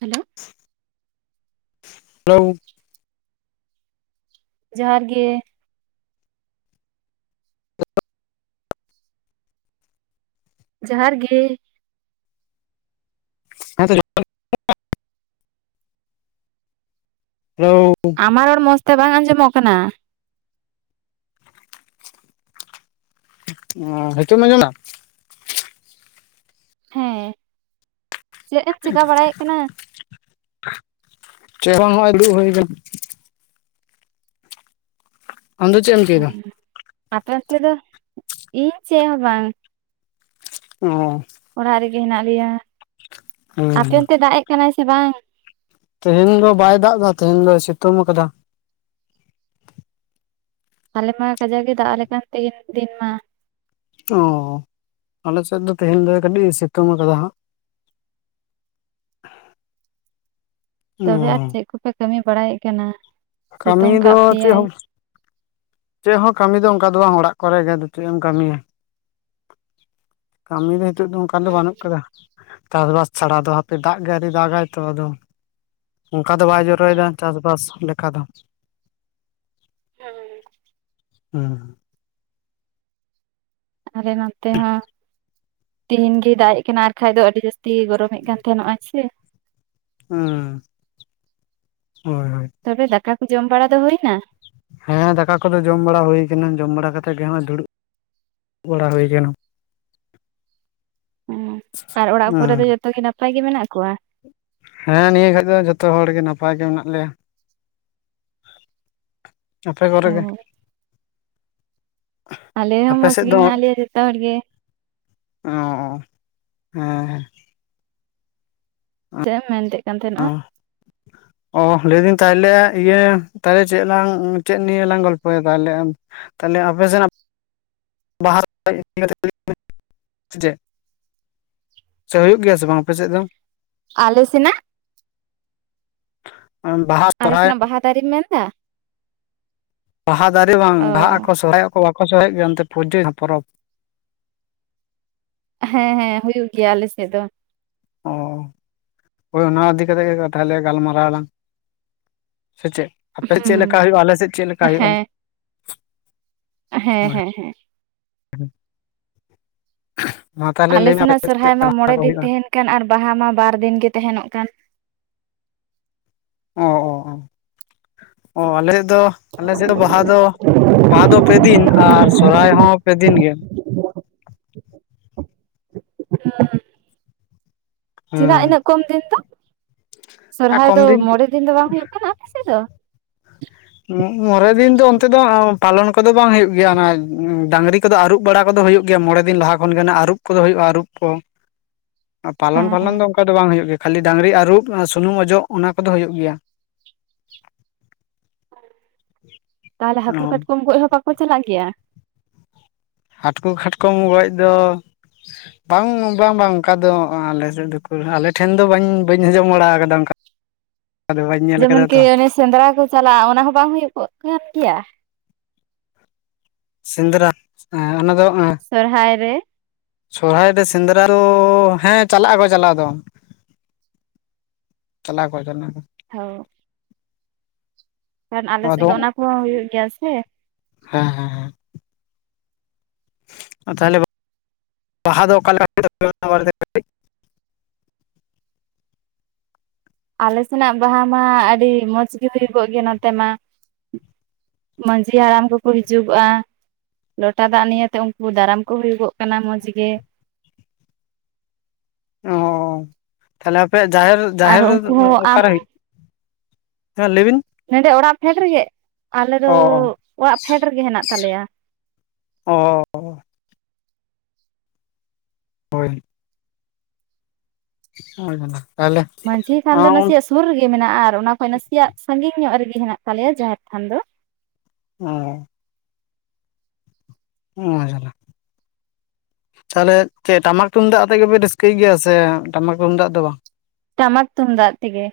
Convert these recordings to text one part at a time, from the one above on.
Hello, hello. [unintelligible] ᱡᱚᱦᱟᱨ ᱜᱮ, ᱡᱚᱦᱟᱨ ᱜᱮ᱾ ᱦᱮᱸ [inaudible] ᱦᱮᱞᱳ ᱟᱢᱟ ᱨᱚᱲ ᱢᱚᱡᱽ ᱛᱮ ᱵᱟᱝ ᱟᱸᱡᱚᱢᱚᱜ ᱠᱟᱱᱟ, ᱚ ᱦᱮᱛᱳᱢ ᱟᱡᱚᱢ ᱫᱟ? ᱦᱮᱸ ᱪᱮᱫ ᱮᱢ ᱪᱮᱠᱟ ᱵᱟᱲᱟᱭᱮᱫ ᱠᱟᱱᱟ ᱪᱮ ᱦᱚᱸᱵᱟᱝ ᱦᱚᱜ-ᱚᱭ ᱫᱩᱲᱩᱵ ᱦᱩᱭ ᱠᱟᱱᱟ᱾ [unintelligible] ᱟᱢ ᱫᱚ ᱪᱮ ᱮᱢᱼᱼ ᱟᱯᱮ ᱚᱱᱛᱮᱫᱚ ᱤᱧ ᱪᱮ ᱦᱚᱸ ᱵᱟᱝ᱾ ᱚᱻ ᱚᱲᱟᱜ ᱨᱮᱜᱮ ᱦᱮᱱᱟᱜ ᱞᱮᱭᱟ ᱟᱯᱮ ᱦᱮᱸ ᱚᱱᱛᱮ ᱫᱟᱜ ᱮᱜ ᱠᱟᱱᱟᱭ ᱥᱮ ᱵᱟᱝᱼᱼ ᱛᱮᱦᱮᱱ ᱫᱚ ᱵᱟᱭ ᱫᱟᱜ ᱫᱟ ᱛᱮᱦᱮᱱ ᱫᱚᱭ ᱥᱮᱛᱳᱝ ᱟᱠᱟᱫᱟ᱾ ᱟᱞᱮ ᱢᱟ ᱠᱟᱡᱟᱜ ᱜᱮ ᱫᱟᱜ ᱟᱞᱮ ᱠᱟᱱ ᱛᱮᱦᱮᱱ ᱫᱤᱱ ᱢᱟ᱾ ᱳ ᱟᱞᱮ ᱥᱮᱫ ᱫᱚ ᱛᱮᱦᱮᱧ ᱫᱚ ᱠᱟᱹᱴᱤᱡ ᱥᱤᱛᱩᱝ ᱠᱟᱫᱟ ᱦᱟᱸᱜ᱾ [unintelligible] ᱚ ᱛᱚᱵᱮ ᱟᱨ ᱪᱮᱫ ᱠᱚᱯᱮ ᱠᱟᱹᱢᱤ ᱵᱟᱲᱟᱭᱮᱜ ᱠᱟᱱᱟ ᱠᱟᱹᱢᱤ ᱥᱤᱛᱩᱝ ᱠᱟᱜ ᱯᱮᱭᱟᱭ ᱪᱮᱜ ᱦᱚᱸ ᱠᱟᱹᱢᱤ ᱫᱚ ᱚᱱᱠᱟ ᱫᱚ ᱚᱲᱟᱜ ᱠᱚᱨᱮ ᱜᱮ ᱟᱫᱚ ᱪᱮᱜ ᱮᱢ ᱠᱟᱢᱤᱭᱟ-ᱠᱟᱢᱤ ᱫᱚ ᱦᱤᱛᱚᱜ ᱫᱚ ᱚᱝᱠᱟ ᱫᱚ ᱵᱟᱹᱱᱩᱜ ᱠᱟᱫᱟ ᱪᱟᱥ ᱵᱟᱥ ᱪᱷᱟᱲᱟ ᱫᱚ ᱦᱟᱯᱮ ᱫᱟᱜ ᱜᱮ ᱟᱨᱤ ᱫᱟᱜᱟᱭ ᱛᱚ ᱟᱫᱚ ᱚᱱᱠᱟ ᱫᱚ ᱵᱟᱭ ᱡᱚᱨᱚᱭᱮᱫᱟ ᱪᱟᱥᱵᱟᱥ ᱞᱮᱠᱟ ᱫᱚ᱾ ᱦᱮᱸ ᱦᱩᱸ ᱟᱞᱮ ᱱᱚᱛᱮ ᱦᱚᱸ ᱛᱮᱦᱤᱱ ᱜᱮ ᱫᱟᱜᱮᱡ ᱠᱟᱱᱟ ᱟᱨᱠᱟᱡ ᱫᱚ ᱟᱹᱰᱤ ᱡᱟᱹᱥᱛᱤ ᱛᱤ ᱜᱚᱨᱚᱢᱮᱫ ᱠᱟᱱ ᱛᱟᱦᱮᱱᱚᱜᱼᱟᱭ ᱥᱮ, ᱦᱩᱸ ᱦᱳᱭ ᱦᱳᱭ ᱛᱚᱵᱮ ᱫᱟᱠᱟ ᱠᱚ ᱡᱚᱢ ᱵᱟᱲᱟ ᱫᱚ ᱦᱩᱭᱱᱟ᱾ ᱦᱮᱸ ᱫᱟᱠᱟ ᱠᱚᱫᱚ ᱡᱚᱢ ᱵᱟᱲᱟ ᱦᱩᱭ ᱠᱟᱱᱟ᱾ ᱡᱚᱢ ᱵᱟᱲᱟ ᱠᱟᱛᱮᱜ ᱜᱮ ᱦᱚᱜ ᱚᱭ ᱫᱩᱲᱩᱵ ᱵᱟᱲᱟ ᱦᱩᱭ ᱠᱟᱱᱟ᱾ ᱦᱮᱸ ᱟᱨ ᱚᱲᱟᱜ ᱠᱚᱨᱮ ᱫᱚ ᱡᱚᱛᱚ ᱜᱮ ᱱᱟᱯᱟᱭ ᱜᱮ ᱢᱮᱱᱟᱜ ᱠᱚᱣᱟ? ᱦᱮᱸ ᱱᱤᱭᱟᱹ ᱜᱷᱟᱲᱤᱪ ᱫᱚ ᱡᱷᱚᱛᱚ ᱦᱚᱲ ᱜᱮ ᱱᱟᱯᱟᱭ ᱜᱮ ᱢᱮᱱᱟᱜ ᱞᱮᱭᱟ᱾ ᱟᱯᱮ ᱠᱚᱨᱮ ᱚ ᱜᱮ ᱟᱞᱮ ᱦᱚᱸ ᱟᱯᱮ ᱢᱚᱸᱡᱽ ᱥᱮᱫ ᱜᱮ ᱫᱚ ᱢᱮᱱᱟᱜ ᱞᱮᱭᱟ ᱡᱚᱛᱚ ᱦᱚᱲ ᱜᱮ᱾ ᱚ ᱦᱮᱸ ᱦᱮᱸ ᱪᱮᱫ ᱮᱢ ᱢᱮᱱᱛᱮ ᱠᱟᱱ ᱛᱟᱦᱮᱱᱚᱜᱼᱟ? ᱚ ᱞᱟᱹᱭᱫᱟᱹᱧ ᱛᱟᱦᱚᱞᱮ ᱤᱭᱟᱹ ᱛᱟᱦᱚᱞᱮ ᱪᱮᱫ ᱞᱟᱝ ᱪᱮᱫ ᱱᱤᱭ ᱞᱟᱝ ᱜᱚᱞᱯᱚᱭᱟ ᱛᱟᱦᱚᱞᱮ᱾ ᱛᱟᱦᱚᱞᱮ ᱟᱯᱮ ᱥᱮᱱᱟᱜ ᱵᱟᱦᱟ ᱥᱚᱦᱨᱟᱭ ᱤᱫᱤ ᱠᱟᱛᱮ ᱠᱟ. ᱴᱤᱡ ᱞᱟ. ᱭ ᱢᱮ ᱥᱮ ᱪᱮᱫ ᱥᱮ ᱦᱩᱭᱩᱜ ᱜᱮᱭᱟ ᱥᱮ ᱵᱟᱝ ᱟᱯᱮᱥᱮᱫ ᱫᱚ? ᱟᱞᱮᱥᱮᱱᱟᱜ [inaudible] ᱩ ᱵᱟᱦᱟ ᱟᱞᱮ ᱥᱚᱨᱦᱟᱭ ᱥᱮᱱᱟᱜ ᱵᱟᱦᱟ ᱫᱟᱨᱮᱢ ᱢᱮᱱᱫᱟ? ᱵᱟᱦᱟ ᱫᱟᱨᱮ ᱵᱟᱝ, ᱚ ᱵᱟᱦᱟᱜ ᱟᱠᱚ ᱥᱚᱦᱨᱟᱭ ᱟᱠᱚ ᱵᱟᱠᱚ ᱥᱚᱦᱨᱟᱭᱚᱜ ᱜᱮᱭᱟ ᱚᱱᱛᱮ ᱯᱩᱡᱟᱹ ᱯᱚᱨᱚᱵᱽ ᱦᱮᱸ ᱦᱮᱸ ᱦᱩᱭᱩᱜ ᱜᱮᱭᱟ ᱟᱞᱮᱥᱮᱫ ᱫᱚ᱾ ᱚ ᱦᱳᱭ ᱚᱱᱟ ᱤᱫᱤ ᱠᱟᱛᱮ ᱜᱮ ᱛᱟᱦᱚᱞᱮ ᱜᱟᱞᱢᱟᱨᱟᱣ ᱟᱞᱟᱝ ᱥᱮ ᱪᱮᱫ ᱟᱯᱮ ᱦᱩᱸ ᱪᱮᱫᱞᱮᱠᱟ ᱦᱩᱭᱩᱜᱼᱟ ᱟᱞᱮ ᱥᱮᱫ ᱪᱮᱫᱞᱮᱠᱟ ᱦᱩᱭᱩᱜᱼᱟ᱾ ᱦᱮᱸ ᱦᱮᱸ ᱦᱳᱭ ᱦᱮᱸ ᱦᱮᱸ ᱢᱟ ᱛᱟᱦᱚᱞᱮ ᱟᱞᱮ ᱞᱟᱹᱭ ᱢᱮ‌ ᱟᱯᱮ ᱥᱮᱱᱟᱜ ᱥᱮᱫ ᱥᱚᱨᱦᱟᱭ ᱪᱮᱫ ᱢᱟ ᱢᱚᱬᱮ [unintelligible] ᱠᱚ ᱫᱤᱱ ᱦᱩᱭᱩᱜᱼᱟ᱾ ᱛᱟᱦᱮᱱ ᱠᱟᱱ ᱟᱨ ᱵᱟᱦᱟ ᱢᱟ ᱵᱟᱨ ᱫᱤᱱ ᱜᱮ ᱛᱟᱦᱮᱱᱚᱜ ᱠᱟᱱ᱾ ᱚ ᱚ ᱟᱞ ᱥᱮᱫ ᱫᱚ ᱟᱞᱮ ᱥᱮᱫ ᱫᱚ ᱵᱟᱦᱟ ᱫᱚ ᱵᱟᱦᱟ ᱫᱚ ᱯᱮ ᱫᱤᱱ ᱟᱨ ᱥᱚᱨᱦᱟᱭ ᱦᱚᱸ ᱯᱮ ᱫᱤᱱ ᱜᱮ᱾ [unintelligible] ᱪᱮᱫᱟᱜ ᱦᱮᱸ ᱤᱱᱟᱹᱜ ᱠᱚᱢ ᱫᱤᱱ ᱫᱚ, ᱟᱨ ᱥᱚᱨᱦᱟᱭ ᱫᱚ ᱠᱚᱢ ᱢᱚᱬᱮ ᱫᱤᱱ ᱫᱚ ᱵᱟᱝ ᱦᱩᱭᱩᱜ ᱠᱟᱱᱟ ᱟᱯᱮᱥᱮ ᱫᱚ᱾ ᱢᱚᱨᱮ ᱫᱤᱱ ᱫᱚ ᱚᱱᱛᱮ ᱫᱚ ᱯᱟᱞᱚᱱ ᱠᱚᱫᱚ ᱵᱟᱝ ᱦᱩᱭᱩᱜ ᱜᱮᱭᱟ ᱚᱱᱟ ᱰᱟᱝᱨᱤ ᱠᱚᱫᱚ ᱟᱹᱨᱩᱵ ᱵᱟᱲᱟ ᱠᱚᱫᱚ ᱦᱩᱭᱩᱜ ᱜᱮᱭᱟ, ᱢᱚᱬᱮ ᱫᱤᱱ ᱞᱟᱦᱟ ᱠᱷᱚᱱ ᱜᱮ ᱱᱟᱜ ᱟᱨᱩᱵ ᱠᱚᱫᱚ ᱦᱩᱭᱩᱜᱼᱟ ᱟᱹᱨᱩᱵ ᱠᱚ᱾ [unintelligible] ᱯᱟᱞᱚᱱ ᱦᱮᱸ ᱯᱟᱞᱚᱱ ᱫᱚ ᱚᱱᱠᱟ ᱫᱚ ᱵᱟᱝ ᱦᱩᱭᱩᱜ ᱜᱮᱭᱟ ᱠᱷᱟᱹᱤ ᱰᱟᱝᱨᱤ ᱟᱹᱨᱩᱵ ᱥᱩᱱᱩᱢ ᱚᱡᱚᱜ ᱚᱱᱟ ᱠᱚᱫᱚ ᱦᱩᱭᱩᱜ ᱜᱮᱭᱟ᱾ ᱛᱟᱦᱞᱮ ᱦᱟᱹᱠᱩ ᱠᱟᱴᱠᱚᱢ ᱜᱚᱡ ᱦᱚᱸ ᱵᱟᱠᱚ ᱪᱟᱞᱟᱜ ᱜᱮᱭᱟ? ᱦᱟᱹᱴᱠᱩ ᱠᱷᱟᱴᱠᱚᱢ ᱜᱚᱡ ᱫᱚ ᱵᱟᱝ ᱵᱟᱝ ᱵᱟᱝ ᱚᱱᱠᱟ ᱫᱚ ᱟᱞᱮ ᱥᱮᱫ ᱫᱚ ᱩᱠᱩᱨ ᱦᱟᱜ ᱟᱞᱮ ᱴᱷᱮᱱ ᱫᱚ ᱵᱟᱝ ᱵᱟᱹᱧ ᱟᱡᱚᱢ ᱵᱟᱲᱟ ᱠᱟᱫᱟ ᱚᱱᱠᱟ ᱟᱫᱚ ᱵᱟᱹᱧ ᱧᱮᱞ ᱟᱠᱟᱫᱟ ᱡᱮᱢᱚᱱᱠᱤ ᱛᱚ ᱚᱱᱮ ᱥᱮᱸᱫᱽᱨᱟ ᱠᱚ ᱪᱟᱞᱟᱜᱼᱟ ᱚᱱᱟ ᱦᱚᱸ ᱵᱟᱝ ᱦᱩᱭᱩᱜ ᱠᱟᱱ ᱜᱮᱭᱟ ᱥᱮᱸᱫᱽᱨᱟ ᱮᱸ ᱚᱱᱟ ᱫᱚ ᱥᱚᱨᱦᱟᱭ ᱨᱮ᱾ ᱥᱚᱨᱚᱦᱟᱭ ᱨᱮ ᱥᱮᱸᱫᱽᱨᱟ ᱫᱚ ᱦᱮᱸ ᱪᱟᱞᱟᱜᱼᱟ ᱠᱚ ᱪᱟᱞᱟᱣ ᱫᱚ᱾ ᱪᱟᱞᱟᱜ-ᱟ ᱠᱚ ᱪᱟᱞᱟᱜ-ᱟ ᱠᱚ᱾ ᱦᱳ᱾ ᱠᱷᱟᱱ ᱟᱞᱮ ᱥᱮᱫ ᱟᱫᱚ ᱫᱚ ᱚᱱᱟ ᱠᱚᱦᱚᱸ ᱦᱩᱭᱩᱜ ᱜᱮᱭᱟ ᱥᱮ᱾ ᱦᱮᱸ ᱦᱮᱸ ᱦᱮᱸ᱾ ᱚ ᱛᱟᱦᱚᱞᱮ ᱵᱟᱦᱟ ᱫᱚ ᱚᱠᱟ ᱞᱮᱠᱟ [inaudible] ᱟᱞᱮ ᱥᱮᱱᱟᱜ ᱵᱟᱦᱟ ᱢᱟ ᱟᱹᱰᱤ ᱢᱚᱡᱽ ᱜᱮ ᱦᱩᱭᱩᱜᱚᱜ ᱜᱮᱭᱟ ᱱᱚᱛᱮ ᱢᱟ᱾ ᱢᱟᱺᱡᱷᱤ ᱦᱟᱲᱟᱢ ᱠᱚᱠᱚ ᱦᱤᱡᱩᱜᱚᱜᱼᱟ᱾ ᱞᱚᱴᱟ ᱫᱟᱜ ᱱᱤᱭᱟᱹᱛᱮ ᱩᱱᱠᱩ ᱫᱟᱨᱟᱢ ᱠᱚ ᱦᱩᱭᱩᱜᱚᱜ ᱠᱟᱱᱟ ᱢᱚᱸᱡᱽ ᱜᱮ᱾ ᱚ ᱛᱟᱦᱚᱞᱮ ᱟᱯᱮᱭᱟᱜ ᱡᱟᱦᱮᱨ ᱟᱨ ᱡᱟᱦᱮᱨ ᱩᱱᱠᱩ ᱦᱚᱸ ᱟᱢ ᱚᱠᱟᱨᱮ ᱦᱩᱭᱩᱜ? ᱦᱮᱸ ᱞᱟᱹᱭᱵᱤᱱ᱾ ᱱᱮᱰᱮ ᱚᱲᱟᱜ ᱯᱷᱮᱰ ᱨᱮᱜᱮ? ᱟᱞᱮ ᱫᱚ ᱚ ᱚᱲᱟᱜ ᱯᱷᱮᱰ ᱨᱮᱜᱮ ᱦᱮᱱᱟᱜ ᱛᱟᱞᱮᱭᱟ᱾ ᱚ ᱚ᱾ ᱦᱳᱭ᱾ ᱚ ᱡᱟᱞᱟ᱾ ᱛᱟᱦᱚᱞᱮ ᱢᱟᱺᱡᱷᱤ ᱛᱷᱟᱱ ᱫᱚ ᱱᱟᱥᱮᱭᱟᱜ ᱥᱩᱨ ᱨᱮᱜᱮ ᱢᱮᱱᱟᱜᱼᱟ ᱟᱨ ᱚᱱᱟ ᱠᱷᱚᱡ ᱱᱟᱥᱮᱭᱟᱜ ᱥᱟᱺᱜᱤᱧ ᱧᱚᱜ ᱨᱮᱜᱮ ᱦᱮᱱᱟᱜ ᱛᱟᱞᱮᱭᱟ ᱡᱟᱦᱮᱨ ᱛᱷᱟᱱ ᱫᱚ᱾ ᱚ᱾ ᱚ ᱡᱟᱞᱟ᱾ ᱛᱟᱦᱚᱞᱮ ᱪᱮᱫ ᱴᱟᱢᱟᱠ ᱛᱩᱢᱫᱟᱜ ᱟᱛᱮᱜ ᱜᱮᱯᱮ ᱨᱟᱹᱥᱠᱟᱹᱭ ᱜᱮᱭᱟ ᱥᱮ ᱴᱟᱢᱟᱠ ᱛᱩᱢᱫᱟᱜ ᱫᱚ ᱵᱟᱝ? ᱴᱟᱢᱠ ᱛᱩᱢᱫᱟᱜ ᱛᱮᱜᱮ,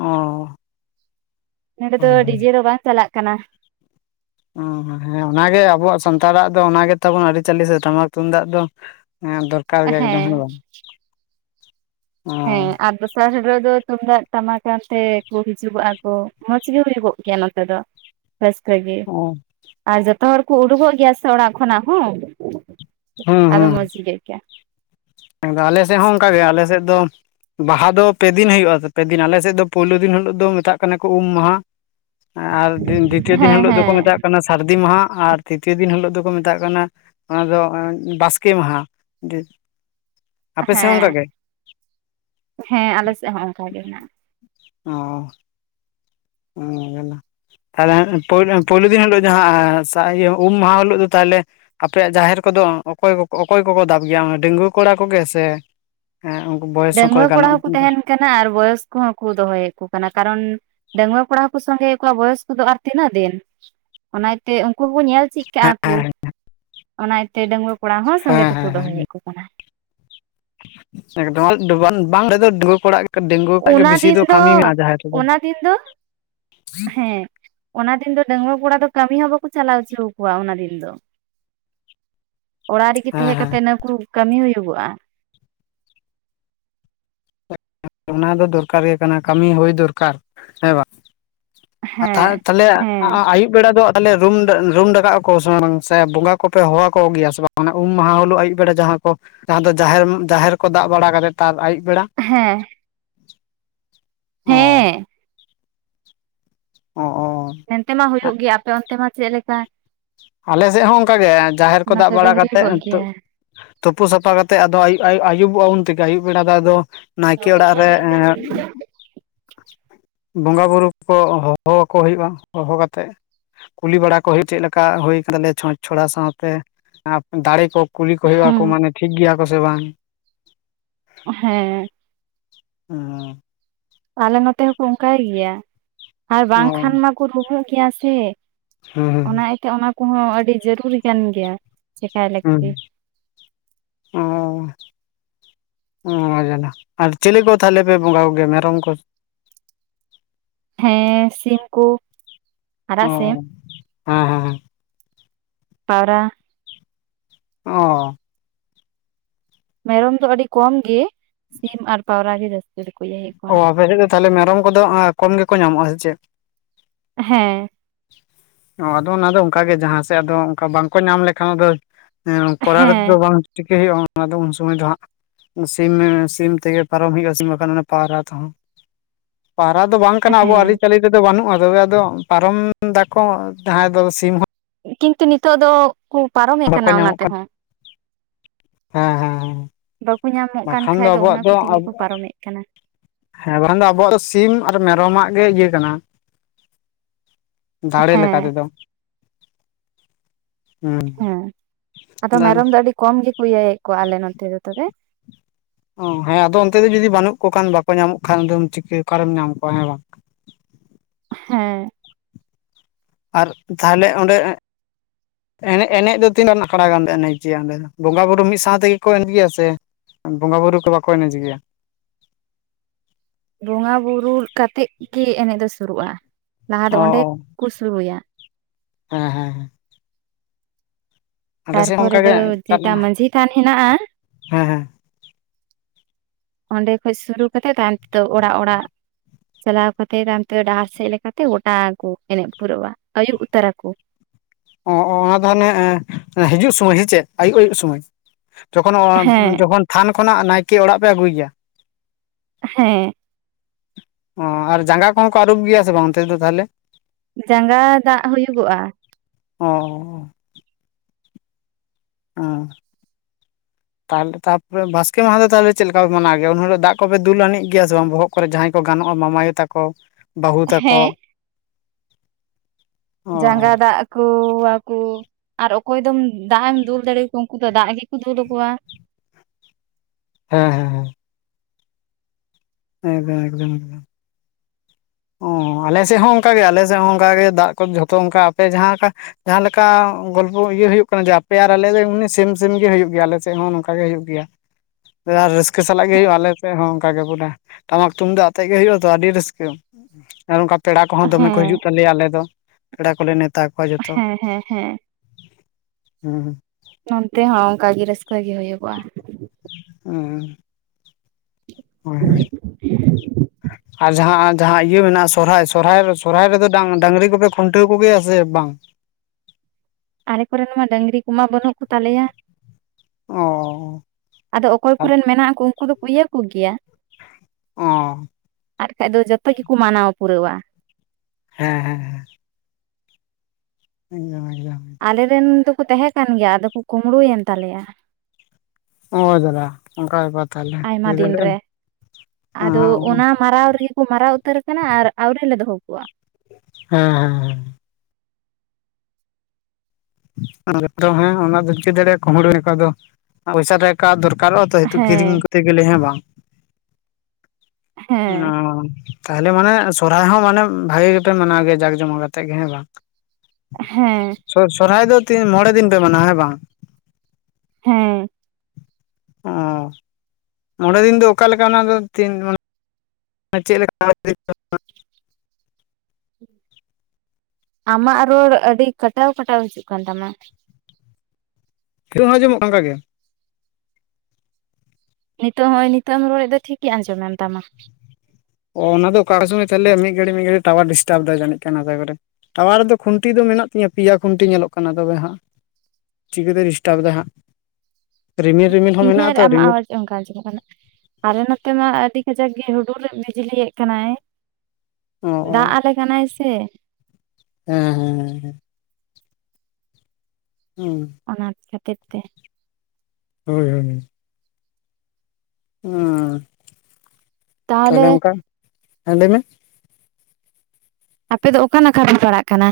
ᱚ ᱱᱚᱰᱮ ᱫᱚ ᱦᱳᱭ ᱰᱤ ᱦᱳᱭ ᱡᱮ ᱫᱚ ᱵᱟᱝ ᱪᱟᱞᱟᱜ ᱠᱟᱱᱟ᱾ ᱚ ᱦᱮᱸ ᱚᱱᱟᱜᱮ ᱟᱵᱚᱣᱟᱜ ᱥᱟᱱᱛᱟᱲᱟᱜ ᱫᱚ ᱚᱱᱟᱜᱮ ᱛᱟᱵᱚᱱ ᱟᱹᱨᱤᱪᱟᱹᱞᱤ ᱥᱮ ᱴᱟᱢᱟᱠ ᱛᱩᱢᱫᱟᱜ ᱫᱚ ᱮᱸ ᱫᱚᱨ ᱦᱮᱸ᱾ ᱦᱮᱸ ᱟᱨ ᱫᱚᱥ ᱥᱟᱨ ᱦᱤᱞᱳᱜ ᱫᱚ ᱛᱩᱢᱫᱟᱜ ᱴᱟᱢᱟᱠ ᱟᱱ ᱛᱮ ᱠᱚ ᱦᱤᱡᱩᱜᱚᱜᱼᱟ ᱠᱚ ᱢᱚᱸᱡᱽ ᱜᱮ ᱦᱩᱭᱩᱜᱚᱜ ᱜᱮᱭᱟ ᱱᱚᱛᱮ ᱫᱚ᱾ ᱨᱟᱹᱥᱠᱟᱹ ᱜᱮ ᱚ ᱟᱨ ᱡᱷᱚᱛᱚ ᱦᱚᱲ ᱠᱚ ᱩᱰᱩᱠᱚᱜ ᱜᱮᱭᱟ ᱥᱮ ᱚᱲᱟᱜ ᱠᱷᱚᱱᱟᱜ ᱦᱚᱸ᱾ ᱦᱩᱸ ᱟᱫᱚ ᱢᱚᱡᱽ ᱜᱮ ᱟᱭᱠᱟᱹᱜ-ᱟ᱾ ᱮᱠᱫᱚᱢ ᱟᱞᱮ ᱥᱮᱫ ᱦᱚᱸ ᱚᱱᱠᱟ ᱜᱮ ᱟᱞᱮ ᱥᱮᱫ ᱫᱚ ᱵᱟᱦᱟ ᱫᱚ ᱯᱮ ᱫᱤᱱ ᱦᱩᱭᱩᱜᱼᱟ ᱛᱚ ᱯᱮ ᱫᱤᱱ ᱟᱞᱮ ᱥᱮᱫ ᱫᱚ ᱯᱳᱭᱞᱳ ᱫᱤᱱ ᱦᱳᱞᱳᱜ ᱫᱚ ᱢᱮᱛᱟᱜ ᱠᱟᱱᱟ ᱠᱚ ᱩᱢ ᱢᱟᱦᱟ᱾ ᱟᱨ ᱫᱤ ᱫᱤᱛᱤᱭᱚ ᱫᱤᱱ ᱦᱮᱸ ᱦᱤᱞᱳᱜ ᱫᱚᱠᱚ ᱦᱮᱸ ᱢᱮᱛᱟᱜ ᱠᱟᱱᱟ ᱥᱟᱹᱨᱫᱤ ᱢᱟᱦᱟ ᱟᱨ ᱛᱨᱤᱛᱤᱭᱚ ᱫᱤᱱ ᱦᱤᱞᱳᱜ ᱫᱚᱠᱚ ᱢᱮᱛᱟᱜ ᱠᱟᱱᱟ ᱚᱱᱟ ᱫᱚ ᱮᱸ ᱵᱟᱥᱠᱮ ᱢᱟᱦᱟ, ᱟᱯᱮ ᱥᱮᱱ ᱦᱚᱸ ᱚᱱᱠᱟ ᱦᱮᱸ ᱜᱮ? ᱦᱮᱸ ᱟᱞᱮ ᱥᱮᱫ ᱦᱚᱸ ᱚᱱᱠᱟ ᱜᱮ ᱦᱮᱱᱟᱜᱼᱟ᱾ ᱚ᱾ ᱚ ᱡᱟᱞᱟ᱾ ᱛᱟᱞᱦᱮ ᱦᱟᱸᱜ ᱯᱚᱭᱞᱳ ᱯᱳᱭᱞᱳ ᱫᱤᱱ ᱦᱤᱞᱳᱜ ᱡᱟᱦᱟᱸ ᱮᱸ ᱥᱟ ᱤᱭᱟᱹ ᱩᱢ ᱢᱟᱦᱟ ᱦᱤᱞᱳᱜ ᱫᱚ ᱛᱟᱦᱚᱞᱮ ᱟᱯᱮᱭᱟᱜ ᱡᱟᱦᱮᱨ ᱠᱚᱫᱚ ᱚᱠᱚᱭ ᱠᱚᱠᱚ ᱚᱠᱚᱭ ᱠᱚᱠᱚ ᱫᱟᱵ ᱜᱮᱭᱟ ᱚᱱᱮ ᱰᱟᱝᱜᱩᱭᱟᱹ ᱠᱚᱲᱟ ᱠᱚᱜᱮ ᱥᱮ ᱮᱸ ᱩᱱᱠᱩ ᱵᱚᱭᱮᱥ ᱦᱚᱸᱠᱚ ᱰᱟᱺᱜᱩᱣᱟᱹ ᱠᱚᱲᱟ ᱜᱟᱱᱚᱜ ᱜᱮ ᱦᱚᱸᱠᱚ ᱜᱟᱱᱚᱜ ᱜᱮᱭᱟ? ᱛᱟᱦᱮᱱ ᱠᱟᱱᱟ ᱟᱨ ᱵᱚᱭᱚᱥ ᱠᱚᱦᱚᱸ ᱠᱚ ᱫᱚᱦᱚᱭᱮᱫ ᱠᱚ ᱠᱟᱱᱟ ᱠᱟᱨᱚᱱ ᱰᱟᱟᱝᱣᱟᱹ ᱠᱚᱲᱟ ᱦᱚᱸᱠᱚ ᱥᱚᱸᱜᱮ ᱠᱚᱣᱟ ᱵᱚᱭᱚᱥ ᱠᱚᱫᱚ ᱟᱨ ᱛᱤᱱᱟᱹᱜ ᱫᱤᱱ᱾ ᱚᱱᱟ ᱮᱛᱮ ᱩᱱᱠᱩ ᱦᱚᱸᱠᱚ ᱧᱮᱞ ᱪᱤᱫ ᱠᱟᱜᱼᱟ ᱠᱚ, ᱦᱮᱸ ᱚᱱᱟ ᱮᱛᱮ ᱰᱟᱹᱝᱜᱩᱭᱟᱹ ᱠᱚᱲᱟ ᱦᱚᱸ ᱥᱚᱸᱜᱮ ᱦᱮᱸ ᱛᱮᱠᱚ ᱦᱮᱸ ᱫᱚᱦᱚᱭᱮᱫ ᱠᱚ ᱠᱟᱱᱟ᱾ ᱮᱠᱫᱚᱢ [inaudible] ᱚᱸᱰᱮᱫᱚ ᱰᱟᱺᱜᱽᱣᱟᱹ ᱠᱚᱲᱟᱣᱟᱜ ᱜᱮ ᱰᱟᱺᱜᱽᱣᱟᱹ ᱠᱚᱲᱟᱣᱟᱜ ᱜᱮ ᱚᱱᱟ ᱵᱮᱥᱤ ᱫᱤᱱ ᱫᱚ ᱠᱟᱹᱢᱤ ᱢᱮᱱᱟᱜᱼᱟ ᱡᱟᱦᱮᱨ ᱨᱮᱫᱚ᱾ ᱚᱱᱟ ᱫᱤᱱ ᱫᱚ ᱦᱮᱸ᱾ ᱚᱱᱟ ᱫᱤᱱ ᱫᱚ ᱰᱟᱹᱝᱨᱟᱹ ᱠᱚᱲᱟ ᱫᱚ ᱠᱟᱹᱢᱤ ᱦᱚᱸ ᱵᱟᱠᱚ ᱪᱟᱞᱟᱣ ᱦᱚᱪᱚ ᱟᱠᱚᱣᱟ ᱚᱱᱟ ᱫᱤᱱ ᱫᱚ᱾ ᱚᱲᱟᱜ ᱨᱮᱜᱮ ᱦᱮᱸ ᱛᱟᱦᱮᱸ ᱠᱟᱛᱮᱫ ᱦᱮᱸ ᱤᱱᱟᱹᱠᱩ ᱠᱟᱹᱢᱤ ᱦᱩᱭᱩ ᱜᱚᱜ-ᱟ᱾ ᱚᱱᱟ ᱫᱚ ᱫᱚᱨᱠᱟᱨ ᱜᱮ ᱠᱟᱱᱟ ᱠᱟᱹᱢᱤ ᱦᱳᱭ ᱫᱚᱨᱠᱟᱨ᱾ ᱦᱮᱸ ᱵᱟ ᱟᱨ ᱛᱷᱟ ᱦᱮᱸ ᱛᱷᱟᱞᱮ ᱟᱸᱻ ᱦᱮᱸ ᱟᱹᱭᱩᱵ᱾ ᱟᱹᱭᱩᱵ ᱵᱮᱲᱟ ᱫᱚ ᱛᱟᱞᱦᱮ ᱨᱩᱢ, ᱨᱩᱢ ᱰᱟᱠᱟᱜ ᱟᱠᱚ ᱥᱮ ᱵᱟᱝ? ᱥᱮ ᱵᱚᱸᱜᱟ ᱠᱚ ᱯᱮ ᱦᱚᱦᱚᱣᱟ ᱠᱚ ᱜᱮᱭᱟ ᱥᱮ ᱵᱟᱝ? ᱢᱟᱱᱮ ᱩᱢ ᱢᱟᱦᱟ ᱦᱤᱞᱳᱜ ᱟᱹᱭᱩᱵ ᱵᱮᱲᱟ ᱡᱟᱦᱟ ᱠᱚ ᱡᱟᱦᱟ ᱫᱚ ᱡᱟᱦᱮᱨ, ᱡᱟᱦᱮᱨ ᱠᱚ ᱫᱟᱵ ᱵᱟᱲᱟ ᱠᱟᱛᱮᱫ ᱛᱟᱨ ᱟᱹᱭᱩᱵ ᱵᱮᱲᱟ᱾ ᱦᱮᱸ᱾ ᱚ᱾ ᱦᱮᱸ ᱚ, ᱚ᱾ ᱱᱚᱛᱮ ᱢᱟ ᱦᱩᱭᱩᱜ ᱜᱮ ᱟᱯᱮ ᱚᱱᱛᱮ ᱢᱟ ᱪᱮᱫ ᱞᱮᱠᱟ? ᱟᱞᱮ ᱥᱮᱫ ᱦᱚᱸ ᱚᱱᱠᱟ ᱜᱮ ᱡᱟᱦᱮᱨ ᱠᱚ ᱫᱟᱜ ᱱᱚᱛᱮ ᱫᱚ ᱵᱟᱲᱟ ᱠᱟᱛᱮᱫ ᱦᱩᱭᱩᱜᱚᱜ ᱦᱤᱛᱳᱜ ᱜᱮᱭᱟ ᱛᱩᱯᱩ ᱥᱟᱯᱷᱟ ᱠᱟᱛᱮᱜ ᱟᱫᱚ ᱟᱹᱭᱩᱵ, ᱟᱹᱭᱩᱵ ᱵᱚᱜᱼᱟ ᱩᱱ ᱛᱮᱜᱮ ᱟᱹᱭᱩᱵ ᱵᱮᱲᱟ ᱫᱚ ᱟᱫᱚ ᱱᱟᱭᱠᱮ ᱚᱲᱟᱜ ᱨᱮ᱾ ᱵᱚᱸᱜᱟ ᱵᱩᱨᱩ ᱠᱚ ᱦᱚᱦᱚ ᱟᱠᱚ ᱦᱳᱭᱳᱜᱼᱟ ᱦᱚᱦᱚ ᱠᱟᱛᱮ ᱠᱩᱞᱤ ᱵᱟᱲᱟ ᱠᱚ ᱦᱳᱭᱳᱜ ᱪᱮᱫ ᱞᱮᱠᱟ ᱦᱳᱭ ᱠᱟᱱ ᱛᱟᱞᱮᱭᱟ ᱪᱷᱚᱸᱪ ᱪᱷᱚᱲᱟ ᱥᱟᱶᱛᱮ ᱟᱯ ᱫᱟᱲᱮ ᱠᱚ ᱠᱩᱞᱤ ᱠᱚ ᱦᱳᱭᱳᱜ-ᱟ ᱟᱠᱚ ᱦᱮᱸ ᱢᱟᱱᱮ ᱴᱷᱤᱠ ᱜᱮᱭᱟ ᱠᱚ ᱥᱮ ᱵᱟᱝ? ᱦᱮᱸ᱾ ᱦᱚᱸ᱾ ᱟᱞᱮ ᱱᱚᱛᱮ ᱦᱚᱸᱠᱚ ᱚᱱᱠᱟᱭ ᱜᱮᱭᱟ᱾ ᱟᱨ ᱵᱟᱝ ᱠᱷᱟᱱ ᱢᱟᱠᱚ ᱨᱩᱢᱩᱜ ᱜᱮᱭᱟ ᱥᱮ᱾ ᱦᱩᱸ, ᱦᱩᱸ᱾ ᱚᱱᱟ ᱮᱱᱛᱮ ᱚᱱᱟ ᱠᱚᱦᱚᱸ ᱟᱹᱰᱤ ᱡᱟᱹᱨᱩᱲᱤ ᱠᱟᱱ ᱜᱮᱭᱟ᱾ ᱪᱮᱠᱟᱭ ᱦᱩᱸ ᱞᱟᱹᱠᱛᱤ ᱚ᱾ ᱚ ᱡᱟᱞᱟ ᱟᱨ ᱪᱮᱞᱮ ᱠᱚ ᱛᱷᱟᱞᱮ ᱯᱮ ᱵᱚᱸᱜᱟ ᱠᱚ ᱜᱮᱭᱟ ᱢᱮᱨᱚᱢ ᱠᱚ? ᱦᱮᱸ ᱥᱤᱢ ᱠᱚ᱾ ᱚ ᱟᱨᱟᱜ ᱥᱤᱢ ᱦᱚ, ᱦᱚᱸ, ᱦᱚᱸ᱾ ᱯᱟᱣᱨᱟ᱾ ᱚ᱾ ᱢᱮᱨᱚᱢ ᱫᱚ ᱟᱹᱰᱤ ᱠᱚᱢ ᱜᱮ ᱥᱤᱢ ᱟᱨ ᱯᱟᱣᱨᱟ ᱜᱮ ᱡᱟᱹᱥ ᱚ ᱟᱯᱮ ᱥᱮᱫ ᱫᱚ ᱛᱟᱞᱦᱮ ᱢᱮᱨᱚᱢ ᱠᱚᱫᱚ ᱠᱚᱢ ᱜᱮᱠᱚ ᱧᱟᱢᱚᱜᱼᱟ ᱥᱮ ᱪᱮᱫ? ᱦᱮᱸ᱾ ᱚ ᱟᱫᱚ ᱚᱱᱟ ᱫᱚ ᱚᱱᱠᱟ ᱜᱮ ᱡᱟᱦᱟ ᱥᱮᱫ ᱟᱫᱚ ᱚᱱᱠᱟ ᱵᱟᱝ ᱠᱚ ᱧᱟᱢ ᱞᱮᱠᱷᱟᱱ ᱟᱫᱚ ᱠᱚᱨᱟᱣ ᱨᱮᱫᱚ ᱦᱮᱸ ᱵᱟᱝ ᱪᱤᱠᱟᱹᱭ ᱦᱳᱭᱳᱜᱼᱟ ᱚᱱᱟᱫᱚ ᱩᱱ ᱥᱚᱢᱚᱭ ᱫᱚ ᱦᱟᱸᱜ ᱥᱤᱢ ᱥᱤᱢ ᱛᱮᱜᱮ ᱯᱟᱨᱚᱢ ᱦᱩᱭᱩᱜᱼᱟ ᱥᱤᱢ ᱵᱟᱝᱠᱷᱟᱱ ᱚᱱᱟ ᱯᱟᱣᱨᱟ ᱛᱮᱦᱚᱸ, ᱯᱟᱣᱨᱟ ᱫᱚ ᱵᱟᱝ ᱠᱟᱱᱟ ᱟᱵᱚᱣᱟᱜ ᱟᱹᱨᱤ ᱦᱮᱸ ᱪᱟᱹᱞᱤ᱾ ᱵᱟᱹᱱᱩᱜ-ᱟ ᱛᱚᱵᱮ ᱟᱫᱚ ᱯᱟᱨᱚᱢ ᱫᱟᱠᱚ ᱡᱟᱦᱟᱭ ᱫᱚ ᱥᱤᱢ ᱦᱚᱸ ᱠᱤᱱᱛᱩ ᱱᱤᱛᱳᱜ ᱫᱚᱠᱚ ᱯᱟᱨᱚᱢ ᱮᱜ ᱵᱟᱠᱚ ᱠᱟᱱᱟ ᱚᱱᱟ ᱧᱟᱢᱚᱜ ᱛᱮᱦᱚᱸ᱾ ᱦᱮᱸ ᱦᱮᱸ ᱦᱮᱸ ᱵᱟᱠᱚ ᱧᱟᱢᱚᱜ ᱠᱟᱱ ᱠᱷᱟᱡ ᱫᱚ ᱚᱱᱟ ᱠᱚ ᱛᱮᱜᱮ ᱠᱚ ᱯᱟᱨᱚᱢ ᱮᱜ ᱠᱟᱱᱟ᱾ ᱦᱮᱸ ᱵᱟ ᱠᱷᱟᱱ ᱫᱚ ᱟᱵᱚᱣᱟᱜ ᱫᱚ ᱥᱤᱢ ᱟᱨ ᱢᱮᱨᱚᱢᱟᱜ ᱜᱮ ᱤᱭᱟᱹ ᱠᱟᱱᱟ᱾ ᱫᱟᱲᱮ ᱦᱮᱸ ᱞᱮᱠᱟᱛᱮ ᱫᱚ᱾ ᱦᱮᱸ ᱟᱫᱚ ᱢᱮᱨᱚᱢ ᱫᱚ ᱟᱹᱰᱤ ᱠᱚᱢ ᱜᱮᱠᱚ ᱤᱭᱟᱹᱭᱮᱜ ᱠᱚᱣᱟ ᱟᱞᱮ ᱱᱚᱛᱮ ᱫᱚ ᱛᱚᱵᱮ᱾ ᱚ ᱦᱮᱸ ᱟᱫᱚ ᱚᱱᱛᱮ ᱫᱚ ᱡᱩᱫᱤ ᱵᱟᱹᱱᱩᱜ ᱠᱚ ᱠᱷᱟᱱ ᱵᱟᱠᱚ ᱧᱟᱢᱚᱜ ᱠᱷᱟᱱ ᱟᱫᱚᱢ ᱪᱤᱠᱟᱹ ᱚᱠᱟᱨᱮᱢ ᱧᱟᱢ ᱠᱚᱣᱟ ᱦᱮᱸ ᱵᱟᱝ᱾ ᱦᱮᱸ᱾ ᱟᱨ ᱛᱟᱦᱞᱮ ᱚᱸᱰᱮ ᱮᱱᱮᱡ ᱮᱱᱮᱡ ᱫᱚ ᱛᱤᱱᱟᱜ ᱟᱠᱷᱲᱟ ᱜᱟᱱ ᱯᱮ ᱮᱱᱮᱡᱽ ᱜᱮᱭᱟᱸᱚᱰᱮ ᱫᱚ ᱵᱚᱸᱜᱟ ᱵᱩᱨᱩ ᱢᱤᱫ ᱥᱟᱶ ᱛᱮᱜᱮ ᱠᱚ ᱮᱱᱮᱡ ᱜᱮᱭᱟ ᱥᱮ? ᱵᱚᱸᱜᱟ ᱵᱩᱨᱩ ᱠᱚ ᱵᱟᱠᱚ ᱮᱱᱮᱡᱽ ᱜᱮᱭᱟ᱾ ᱵᱚᱸᱜᱟ ᱵᱩᱨᱩ ᱠᱟᱛᱮᱫ ᱜᱮ ᱮᱱᱮᱡ ᱫᱚ ᱥᱩᱨᱩᱜ-ᱟ ᱞᱟᱦᱟ ᱫᱚ ᱚ ᱚᱸᱰᱮ ᱚ ᱠᱚ ᱥᱩᱨᱩᱭᱟ᱾ ᱦᱮᱸ, ᱦᱮᱸ, ᱟᱞᱮ ᱥᱮᱫ ᱛᱟᱨᱯᱚᱨᱮ ᱚᱱᱠᱟ ᱜᱮ ᱫᱚ ᱪᱮᱛᱟ ᱪᱟᱞᱟᱜ ᱢᱟᱹᱡᱷᱤ ᱛᱷᱟᱱ ᱦᱮᱱᱟᱜᱼᱟ, ᱦᱮᱸ, ᱦᱮᱸ, ᱚᱸᱰᱮ ᱠᱷᱚᱡ ᱥᱩᱨᱩ ᱠᱟᱛᱮᱫ ᱛᱟᱭᱚᱢ ᱛᱮᱫᱚ ᱚᱲᱟᱜ ᱚᱲᱟᱜ ᱪᱟᱞᱟᱣ ᱠᱟᱛᱮᱫ ᱛᱟᱭᱚᱢ ᱛᱮ ᱰᱟᱦᱟᱨ ᱥᱮᱫ ᱞᱮᱠᱟᱛᱮ ᱜᱚᱴᱟ ᱠᱚ ᱮᱱᱮᱡ ᱯᱩᱨᱟᱹᱣᱼᱟ, ᱟᱹᱭᱩᱵ ᱩᱛᱟᱹᱨᱟ ᱠᱚ᱾ ᱚ ᱚ ᱚᱱᱟ ᱫᱚ ᱦᱟᱱᱮ ᱦᱤᱡᱩᱜ ᱥᱩᱢᱚᱭ ᱥᱮ ᱪᱮᱫ ᱟᱭᱭᱩᱵ ᱟᱭᱭᱩᱵ ᱥᱩᱢᱚᱭ᱾ ᱡᱚᱠᱷᱚᱱ ᱚ, ᱦᱮᱸ ᱡᱚᱠᱷᱚᱱ ᱛᱷᱟᱱ ᱠᱷᱚᱱᱟᱜ ᱱᱟᱭᱠᱮ ᱚᱲᱟᱜ ᱯᱮ ᱟᱹᱜᱩᱭ ᱭᱮᱭᱟ? ᱦᱮᱸ, ᱚ ᱟᱨ ᱡᱟᱸᱜᱟ ᱠᱚᱦᱚᱸ ᱠᱚ ᱟᱹᱨᱩᱵ ᱜᱮᱭᱟ ᱥᱮ ᱵᱟᱝ ᱚᱱᱛᱮ ᱫᱚ ᱛᱟᱦᱞᱮ? ᱡᱟᱸᱜᱟ ᱫᱟᱜ ᱦᱩᱭᱩᱜᱚᱜᱼᱟ, ᱚ, ᱮᱸ, [inaudible] ᱛᱟᱦᱚᱞᱮ ᱛᱟᱯᱚᱨᱮ ᱵᱟᱥᱠᱮ ᱢᱟᱦᱟᱸ ᱫᱚ ᱛᱟᱦᱚᱞᱮ ᱪᱮᱫ ᱞᱮᱠᱟ ᱯᱮ ᱢᱟᱱᱟᱣ ᱜᱮᱭᱟ ᱩᱱ ᱦᱤᱞᱳᱜ ᱫᱟᱜ ᱠᱚᱯᱮ ᱫᱩᱞᱟᱱᱤᱡ ᱜᱮᱭᱟ ᱥᱮ ᱵᱟᱝ ᱵᱚᱦᱚᱜ ᱠᱚᱨᱮ ᱡᱟᱦᱟᱸᱭ ᱠᱚ ᱜᱟᱱᱚᱜᱼᱟ ᱢᱟᱢᱟᱭᱩ ᱛᱟᱠᱚ, ᱵᱟᱹᱦᱩ ᱛᱟᱠᱚ, ᱦᱮᱸ ᱚ ᱡᱟᱸᱜᱟ ᱫᱟᱜ ᱠᱩ ᱭᱟᱠᱩ ᱟᱨ ᱚᱠᱚᱭ ᱫᱚᱢ ᱫᱟᱜ ᱮᱢ ᱫᱩᱞ ᱫᱟᱲᱮᱭᱟᱠᱚᱣᱟ ᱩᱱᱠᱩ ᱫᱚ ᱫᱟᱜ ᱜᱮᱠᱚ ᱫᱩᱞ ᱟᱠᱚᱣᱟ᱾ ᱦᱮᱸ, ᱦᱮᱸ, ᱮᱠᱫᱚᱢ ᱮᱠᱫᱚᱢ ᱮᱠᱫᱚᱢ, ᱚ ᱟᱞᱮ ᱥᱮᱫ ᱦᱚᱸ ᱚᱱᱠᱟᱜ ᱜᱮ ᱟᱞᱮ ᱥᱮᱫ ᱦᱚᱸ ᱚᱱᱠᱟᱜᱮ ᱫᱟᱜ ᱠᱚ ᱡᱷᱚᱛᱚ ᱚᱱᱠᱟ ᱟᱯᱮ ᱡᱟᱦᱟᱸ ᱟᱠᱟ ᱡᱟᱦᱟᱸ ᱞᱮᱠᱟ ᱜᱚᱞᱯᱚ ᱤᱭᱟᱹ ᱦᱩᱭᱩᱜ ᱠᱟᱱᱟ ᱡᱮ ᱟᱯᱮ ᱟᱨ ᱟᱞᱮ ᱫᱚ ᱮᱢᱱᱤ ᱥᱮᱢ ᱥᱮᱢ ᱜᱮ ᱦᱳᱭᱳᱜ ᱜᱮᱭᱟ ᱟᱞᱮᱥᱮᱫ ᱦᱚᱸ ᱱᱚᱝᱠᱟ ᱜᱮ ᱦᱳᱭᱳᱜ ᱜᱮᱭᱟ᱾ [inaudible] ᱨᱟᱹᱥᱠᱟᱹ ᱥᱟᱞᱟᱜ ᱜᱮ ᱦᱩᱭᱩᱜᱼᱟ ᱟᱞᱮ ᱥᱮᱫ ᱦᱚᱸ ᱚᱱᱠᱟ ᱜᱮ ᱵᱚᱞᱮ ᱴᱟᱢᱟᱠ ᱛᱩᱢᱫᱟᱜ ᱟᱛᱮᱜ ᱜᱮ ᱦᱩᱭᱩᱜᱼᱟ ᱛᱚ ᱟᱰᱤ ᱨᱟᱹᱥᱠᱟᱹ᱾ ᱟᱨ ᱚᱱᱠᱟ ᱯᱮᱲᱟ ᱠᱚᱦᱚᱸ ᱫᱚᱢᱮ ᱠᱚ ᱦᱮᱸ ᱦᱤᱡᱩᱜ ᱛᱟᱞᱮᱭᱟ ᱟᱞᱮ ᱫᱚ ᱯᱮᱲᱟ ᱠᱚᱞᱮ ᱱᱮᱣ ᱛᱟ ᱠᱚᱣᱟ ᱡᱚᱛᱚ᱾ ᱦᱮᱸ ᱦᱮᱸ ᱦᱮᱸ ᱦᱩᱸ, ᱱᱚᱱᱛᱮ ᱦᱚᱸ ᱚᱝᱠᱟ ᱜᱮ ᱨᱟᱹᱥᱠᱟᱹᱜᱤ ᱦᱩᱭᱩᱜᱚᱜᱼᱟ᱾ ᱩᱸ, ᱦᱳᱭ, ᱦᱳᱭ, ᱟᱨ ᱡᱟᱦᱟᱸ ᱡᱟᱦᱟᱸ ᱤᱭᱟᱹ ᱢᱮᱱᱟᱜᱼᱟ ᱥᱚᱨᱦᱟᱭ, ᱥᱚᱨᱦᱟᱭ ᱥᱚᱨᱦᱟᱭ ᱨᱮᱫᱚ ᱰᱟᱝᱨᱤ ᱠᱚᱯᱮ ᱠᱷᱩᱱᱴᱟᱹᱣ ᱠᱚᱜᱮᱭᱟ ᱥᱮ ᱵᱟᱝ? ᱟᱞᱮ ᱠᱚᱨᱮᱱ ᱢᱟ ᱰᱟᱝᱨᱤ ᱠᱚᱢᱟ ᱵᱟᱹᱱᱩᱜ ᱠᱚᱛᱟᱞᱮᱭᱟ, ᱚ ᱟᱫᱚ ᱚᱠᱚᱭ ᱠᱚᱨᱮᱱ ᱢᱮᱱᱟᱜ ᱠᱚ ᱩᱱᱠᱩ ᱫᱚᱠᱚ ᱤᱭᱟᱹ ᱠᱚᱜᱮᱭᱟ, ᱚ, ᱟᱨᱠᱷᱟᱡ ᱫᱚ ᱡᱚᱛᱚ ᱜᱮᱠᱚ ᱢᱟᱱᱟᱣ ᱯᱩᱨᱟᱹᱣᱟ᱾ ᱦᱮᱸ, ᱦᱮᱸ, ᱮᱫᱚᱢ, ᱮᱠᱫᱚᱢ, ᱟᱞᱮᱨᱮᱱ ᱫᱚᱠᱚ ᱛᱟᱦᱮᱸ ᱠᱟᱱ ᱜᱮᱭᱟ ᱟᱫᱚ ᱠᱚ ᱠᱩᱢᱵᱽᱲᱩᱭᱮᱱ ᱛᱟᱞᱮᱭᱟ᱾ ᱳ ᱡᱟᱞᱟ ᱚᱱᱠᱟᱱ ᱵᱮᱯᱟᱨ ᱛᱟᱦᱞᱮ ᱟᱭᱢᱟ ᱦᱩᱭ ᱫᱤᱱ ᱨᱮ ᱫᱟᱲᱮᱜ-ᱟ, ᱟᱫᱚ ᱚᱸ ᱚᱱᱟ ᱢᱟᱨᱟᱣ ᱨᱮᱜᱮ ᱠᱚ ᱢᱟᱨᱟᱣ ᱩᱛᱟᱹᱨᱮ ᱠᱟᱱᱟ ᱟᱨ ᱟᱹᱣᱨᱤ ᱞᱮ ᱫᱚᱦᱚ ᱠᱚᱣᱟ᱾ ᱦᱮᱸ, ᱦᱮᱸ, ᱦᱮᱸ, ᱦᱮᱸ [unintelligible] ᱫᱚᱢ ᱪᱮᱫ ᱫᱟᱲᱮᱭᱟᱜᱼᱟ [unintelligible] ᱱᱟᱠᱚ ᱟᱫᱚ, ᱯᱚᱭᱥᱟ ᱴᱟᱠᱟ ᱫᱚᱨᱠᱟᱨᱚᱜᱼᱟ ᱛᱚ, ᱦᱤᱛᱚᱜ ᱠᱤᱨᱤᱧ ᱦᱮᱸ ᱠᱚᱛᱮ ᱜᱮᱞᱮ ᱦᱮᱸ ᱵᱟᱝ? ᱦᱮᱸ ᱚᱸ, ᱛᱟᱦᱚᱞᱮ ᱢᱟᱱᱮ ᱥᱚᱨᱦᱟᱭ ᱦᱚᱸ ᱢᱟᱱᱮ ᱵᱷᱟᱜᱮ ᱜᱮᱯᱮ ᱢᱟᱱᱟᱣ ᱜᱮᱭᱟ ᱡᱟᱠ ᱡᱚᱢᱚᱠ ᱟᱛᱮᱜ ᱜᱮ ᱦᱮᱸ ᱵᱟᱝ, ᱦᱮᱸ, ᱥᱚ ᱥᱚᱨᱦᱟᱭ ᱫᱚ ᱛᱤᱱ ᱢᱚᱬᱮ ᱫᱤᱱ ᱯᱮ ᱢᱟᱱᱟᱣᱟ ᱦᱮᱸ ᱵᱟᱝ? ᱦᱮᱸ ᱾ ᱚ, ᱢᱚᱬᱮ ᱫᱤᱱ ᱫᱚ ᱚᱠᱟᱞᱮᱠᱟ ᱚᱱᱟ ᱫᱚ ᱛᱤᱱ ᱚᱱᱟ ᱪᱮᱫ ᱞᱮᱠᱟ [unintelligible] ᱟᱢᱟᱜ ᱨᱚᱲ ᱟᱹᱰᱤ ᱠᱟᱴᱟᱣ ᱠᱟᱴᱟᱣ ᱦᱤᱡᱩᱜ ᱠᱟᱱ ᱛᱟᱢᱟ ᱾ ᱯᱷᱤᱨ ᱦᱚᱸ ᱟᱸᱡᱚᱢᱚᱜ ᱠᱟᱱᱟ ᱚᱝᱠᱟ ᱜᱮ? ᱱᱤᱛᱚᱜ ᱦᱚᱜᱼᱚᱭ ᱱᱤᱛᱚᱜ ᱮᱢ ᱨᱚᱲᱮᱫ ᱫᱚ ᱴᱷᱤᱠ ᱜᱮ ᱟᱸᱡᱚᱢᱮᱱ ᱛᱟᱢᱟ ᱾ ᱚ, ᱚᱱᱟ ᱫᱚ ᱚᱠᱟ ᱠᱚ ᱥᱚᱢᱚᱭ ᱛᱟᱦᱚᱞᱮ ᱢᱤᱫ ᱜᱷᱟᱲᱤ ᱢᱤᱫ ᱜᱷᱟᱲᱤ ᱴᱟᱣᱟᱨ ᱰᱤᱥᱴᱟᱵ ᱫᱟᱭ ᱡᱟᱱᱤᱡ ᱠᱷᱟᱱ ᱟᱥᱟ ᱠᱚᱨᱮ ᱾ ᱴᱟᱣᱟᱨ ᱨᱮᱫᱚ ᱠᱷᱩᱱᱴᱤ ᱫᱚ ᱢᱮᱱᱟᱜ ᱛᱤᱧᱟ ᱯᱮᱭᱟ ᱠᱷᱩᱱᱴᱤ ᱧᱮᱞᱚᱜ ᱠᱟᱱᱟ ᱾ ᱛᱚᱵᱮ ᱦᱟᱸᱜ ᱪᱤᱠᱟᱹᱛᱮ ᱰᱤᱥᱴᱟᱯ ᱫᱟᱭ ᱦᱟᱸᱜ? ᱤᱧᱟᱹᱜ ᱨᱮ ᱟᱢᱟᱜ ᱨᱤᱢᱤᱞ ᱟᱣᱟᱡᱽ ᱚᱝᱠᱟ ᱟᱸᱡᱚᱢᱚᱜ ᱠᱟᱱᱟ ᱾ ᱟᱨᱮ ᱱᱚᱛᱮ ᱢᱟ ᱟᱰᱤ ᱠᱟᱡᱟᱠ ᱜᱮ ᱦᱩᱰᱩᱨᱮᱜ ᱵᱤᱡᱽᱞᱤᱭᱮᱫ ᱠᱟᱱᱟᱭ ᱾ ᱚ ᱚ ᱫᱟᱜ ᱟᱞᱮ ᱠᱟᱱᱟᱭ ᱥᱮ ᱾ ᱦᱮᱸ ᱦᱮᱸ ᱦᱮᱸ ᱾ ᱦᱩᱸ ᱾ ᱚᱱᱟᱛ ᱠᱷᱟᱛᱤᱨ ᱛᱮ ᱾ ᱦᱳᱭ ᱦᱳᱭ ᱾ ᱚ, ᱛᱟᱦᱚᱞᱮ ᱚᱱᱠᱟ ᱦᱮᱸ ᱞᱟᱹᱭ ᱢᱮ ᱾ ᱟᱯᱮᱫ ᱫᱚ ᱚᱠᱟ ᱱᱟᱠᱷᱟ ᱯᱮ ᱯᱟᱲᱟᱜ ᱠᱟᱱᱟ?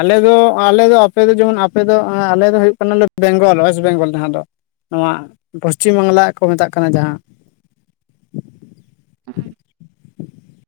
ᱟᱞᱮ ᱫᱚ ᱟᱞᱮ ᱫᱚ ᱟᱯᱮ ᱫᱚ ᱡᱮᱢᱚᱱ ᱟᱯᱮ ᱫᱚ ᱟᱞᱮ ᱫᱚ ᱦᱩᱭᱩᱜ ᱠᱟᱱᱟᱞᱮ ᱵᱮᱝᱜᱚᱞ ᱚᱭᱮᱥᱴ ᱵᱮᱝᱜᱚᱞ ᱡᱟᱦᱟᱸ ᱫᱚ ᱾ ᱱᱚᱣᱟ ᱯᱚᱥᱪᱤᱢ ᱵᱟᱝᱞᱟ ᱠᱚ ᱢᱮᱛᱟᱜ ᱠᱟᱱᱟ ᱡᱟᱦᱟᱸ ᱾ ᱦᱮᱸ ᱾